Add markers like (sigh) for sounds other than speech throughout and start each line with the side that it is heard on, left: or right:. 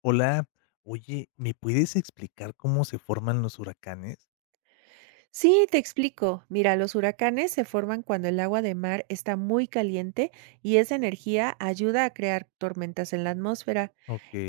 left: Hola, oye, ¿me puedes explicar cómo se forman los huracanes?
right: Sí, te explico. Mira, los huracanes se forman cuando el agua de mar está muy caliente y esa energía ayuda a crear tormentas en la atmósfera.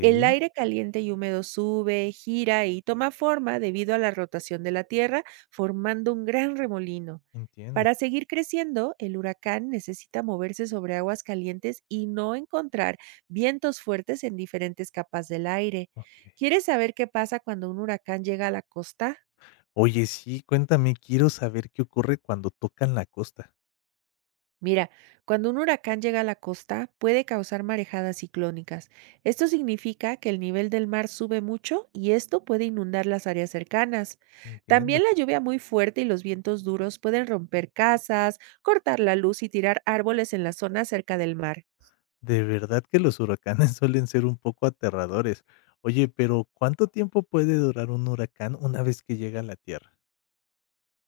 right: El aire caliente y húmedo sube, gira y toma forma debido a la rotación de la Tierra, formando un gran remolino.
left: entiendo,
right: Para seguir creciendo, el huracán necesita moverse sobre aguas calientes y no encontrar vientos fuertes en diferentes capas del aire.
left: okey.
right: ¿Quieres saber qué pasa cuando un huracán llega a la costa?
left: Oye, sí, cuéntame, quiero saber qué ocurre cuando tocan la costa.
right: Mira, cuando un huracán llega a la costa, puede causar marejadas ciclónicas. Esto significa que el nivel del mar sube mucho y esto puede inundar las áreas cercanas.
left: Entiendo.
right: También la lluvia muy fuerte y los vientos duros pueden romper casas, cortar la luz y tirar árboles en las zonas cerca del mar.
left: De verdad que los huracanes (laughs) suelen ser un poco aterradores. Oye, pero, ¿cuánto tiempo puede durar un huracán una vez que llega a la Tierra?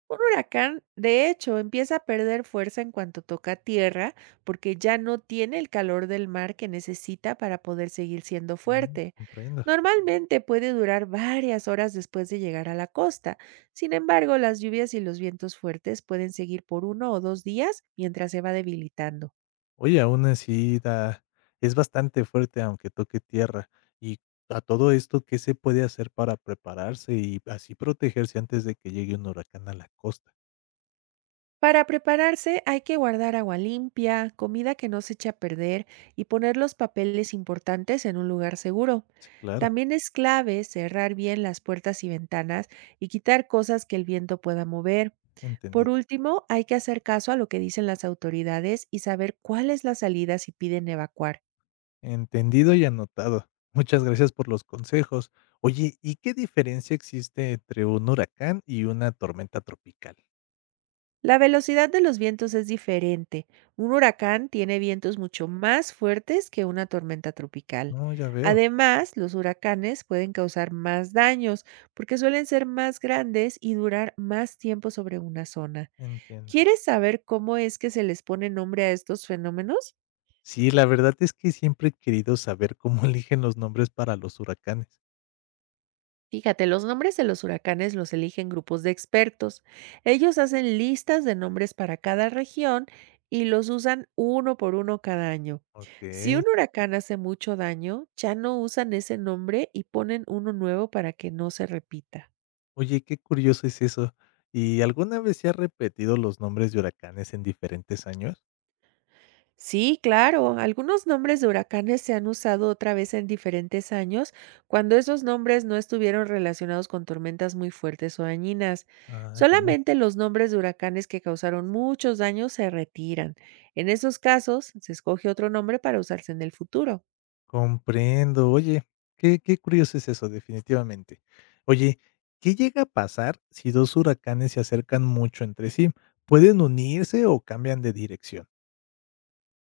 right: Un huracán, de hecho, empieza a perder fuerza en cuanto toca tierra, porque ya no tiene el calor del mar que necesita para poder seguir siendo
left: Mm,
right: fuerte.
left: comprendo.
right: Normalmente puede durar varias horas después de llegar a la costa. Sin embargo, las lluvias y los vientos fuertes pueden seguir por uno o dos días mientras se va debilitando.
left: Oye, aún así da es bastante fuerte, aunque toque tierra. Y a todo esto, ¿qué se puede hacer para prepararse y así protegerse antes de que llegue un huracán a la costa?
right: Para prepararse hay que guardar agua limpia, comida que no se eche a perder y poner los papeles importantes en un lugar seguro.
left: Sí, claro,
right: También es clave cerrar bien las puertas y ventanas y quitar cosas que el viento pueda mover. Por
left: entendido.
right: último, hay que hacer caso a lo que dicen las autoridades y saber cuál es la salida si piden evacuar.
left: Entendido y anotado. Muchas gracias por los consejos. Oye, ¿y qué diferencia existe entre un huracán y una tormenta tropical?
right: La velocidad de los vientos es diferente. Un huracán tiene vientos mucho más fuertes que una tormenta tropical.
left: No, ya veo,
right: Además, los huracanes pueden causar más daños porque suelen ser más grandes y durar más tiempo sobre una zona.
left: entiendo.
right: ¿Quieres saber cómo es que se les pone nombre a estos fenómenos?
left: Sí, la verdad es que siempre he querido saber cómo (laughs) eligen los nombres para los huracanes.
right: Fíjate, los nombres de los huracanes los eligen grupos de expertos. Ellos hacen listas de nombres para cada región y los usan uno por uno cada año.
left: Ok.
right: Si un huracán hace mucho daño, ya no usan ese nombre y ponen uno nuevo para que no se repita.
left: Oye, qué curioso es eso. ¿Y alguna vez se ha repetido los nombres de huracanes en diferentes años?
right: Sí, claro. Algunos nombres de huracanes se han usado otra vez en diferentes años, cuando esos nombres no estuvieron relacionados con tormentas muy fuertes o dañinas.
left: Ah, ya.
right: Solamente los nombres de huracanes que causaron muchos daños se retiran. En esos casos, se escoge otro nombre para usarse en el futuro.
left: Comprendo. Oye, qué curioso es eso, definitivamente. Oye, ¿qué llega a pasar si dos huracanes se acercan mucho entre sí? ¿Pueden unirse o cambian de dirección?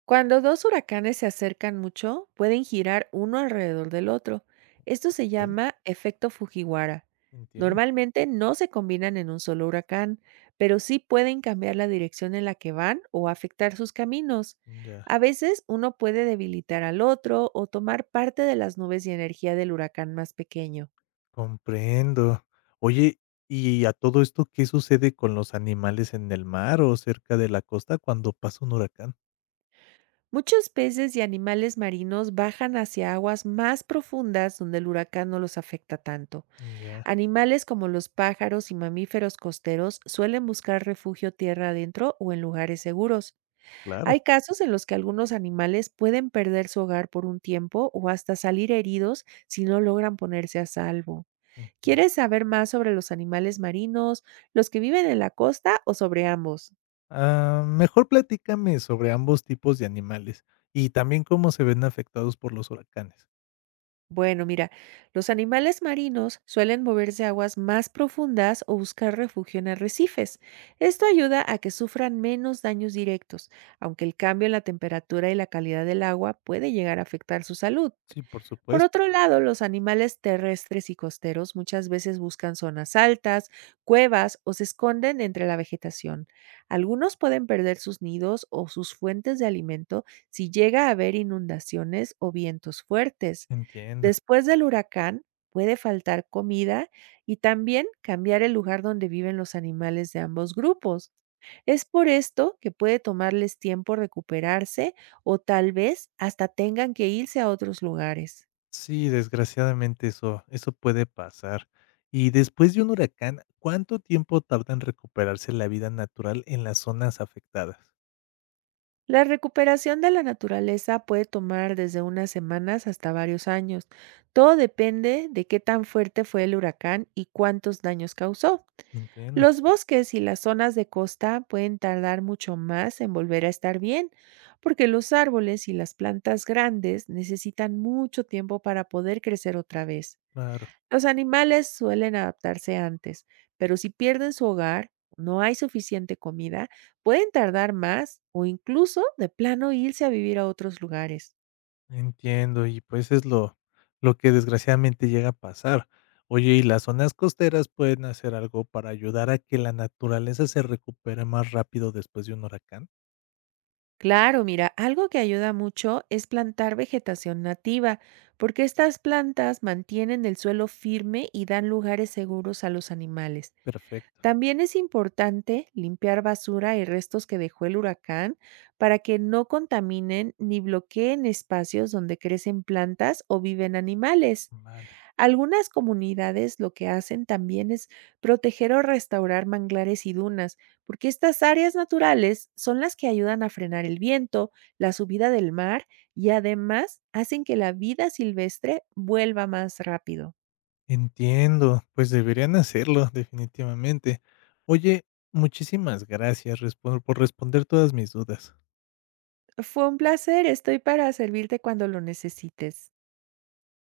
right: Cuando dos huracanes se acercan mucho, pueden girar uno alrededor del otro. Esto se
left: Ok,
right: llama efecto Fujiwara.
left: entiendo.
right: Normalmente no se combinan en un solo huracán, pero sí pueden cambiar la dirección en la que van o afectar sus caminos.
left: Ya.
right: A veces uno puede debilitar al otro o tomar parte de las nubes y energía del huracán más pequeño.
left: Comprendo. Oye, ¿y a todo esto qué sucede con los animales en el mar o cerca de la costa cuando pasa un huracán?
right: Muchos peces y animales marinos bajan hacia aguas más profundas, donde el huracán no los afecta tanto.
left: Ya,
right: Animales como los pájaros y mamíferos costeros suelen buscar refugio tierra adentro o en lugares seguros. Hay
left: claro.
right: casos en los que algunos animales pueden perder su hogar por un tiempo o hasta salir heridos si no logran ponerse a salvo.
left: Ok.
right: ¿Quieres saber más sobre los animales marinos, los que viven en la costa o sobre ambos?
left: Ah, mejor platícame sobre ambos tipos de animales y también cómo se ven afectados por los huracanes.
right: Bueno, mira, los animales marinos suelen moverse a aguas más profundas o buscar refugio en arrecifes. Esto ayuda a que sufran menos daños directos, aunque el cambio en la temperatura y la calidad del agua puede llegar a afectar su salud.
left: Sí, por
right: Por
left: supuesto,
right: otro lado, los animales terrestres y costeros muchas veces buscan zonas altas, cuevas o se esconden entre la vegetación. Algunos pueden perder sus nidos o sus fuentes de alimento si llega a haber inundaciones o vientos fuertes.
left: entiendo.
right: Después del huracán, puede faltar comida y también cambiar el lugar donde viven los animales de ambos grupos. Es por esto que puede tomarles tiempo recuperarse o tal vez hasta tengan que irse a otros lugares.
left: Sí, desgraciadamente eso, puede pasar. Y después de un huracán, ¿cuánto tiempo tarda en recuperarse la vida natural en las zonas afectadas?
right: La recuperación de la naturaleza puede tomar desde unas semanas hasta varios años. Todo depende de qué tan fuerte fue el huracán y cuántos daños causó.
left: Entiendo,
right: Los bosques y las zonas de costa pueden tardar mucho más en volver a estar bien, porque los árboles y las plantas grandes necesitan mucho tiempo para poder crecer otra vez.
left: claro.
right: Los animales suelen adaptarse antes, pero si pierden su hogar, no hay suficiente comida, pueden tardar más o incluso de plano irse a vivir a otros lugares.
left: Entiendo, y pues es lo que desgraciadamente llega a pasar. Oye, y las zonas costeras pueden hacer algo para ayudar a que la naturaleza se recupere más rápido después de un huracán.
right: Claro, mira, algo que ayuda mucho es plantar vegetación nativa, porque estas plantas mantienen el suelo firme y dan lugares seguros a los animales.
left: Perfecto,
right: También es importante limpiar basura y restos que dejó el huracán para que no contaminen ni bloqueen espacios donde crecen plantas o viven animales.
left: vale.
right: Algunas comunidades lo que hacen también es proteger o restaurar manglares y dunas, porque estas áreas naturales son las que ayudan a frenar el viento, la subida del mar, y además hacen que la vida silvestre vuelva más rápido.
left: Entiendo, pues deberían hacerlo, definitivamente. Oye, muchísimas gracias por responder todas mis dudas.
right: Fue un placer, estoy para servirte cuando lo necesites.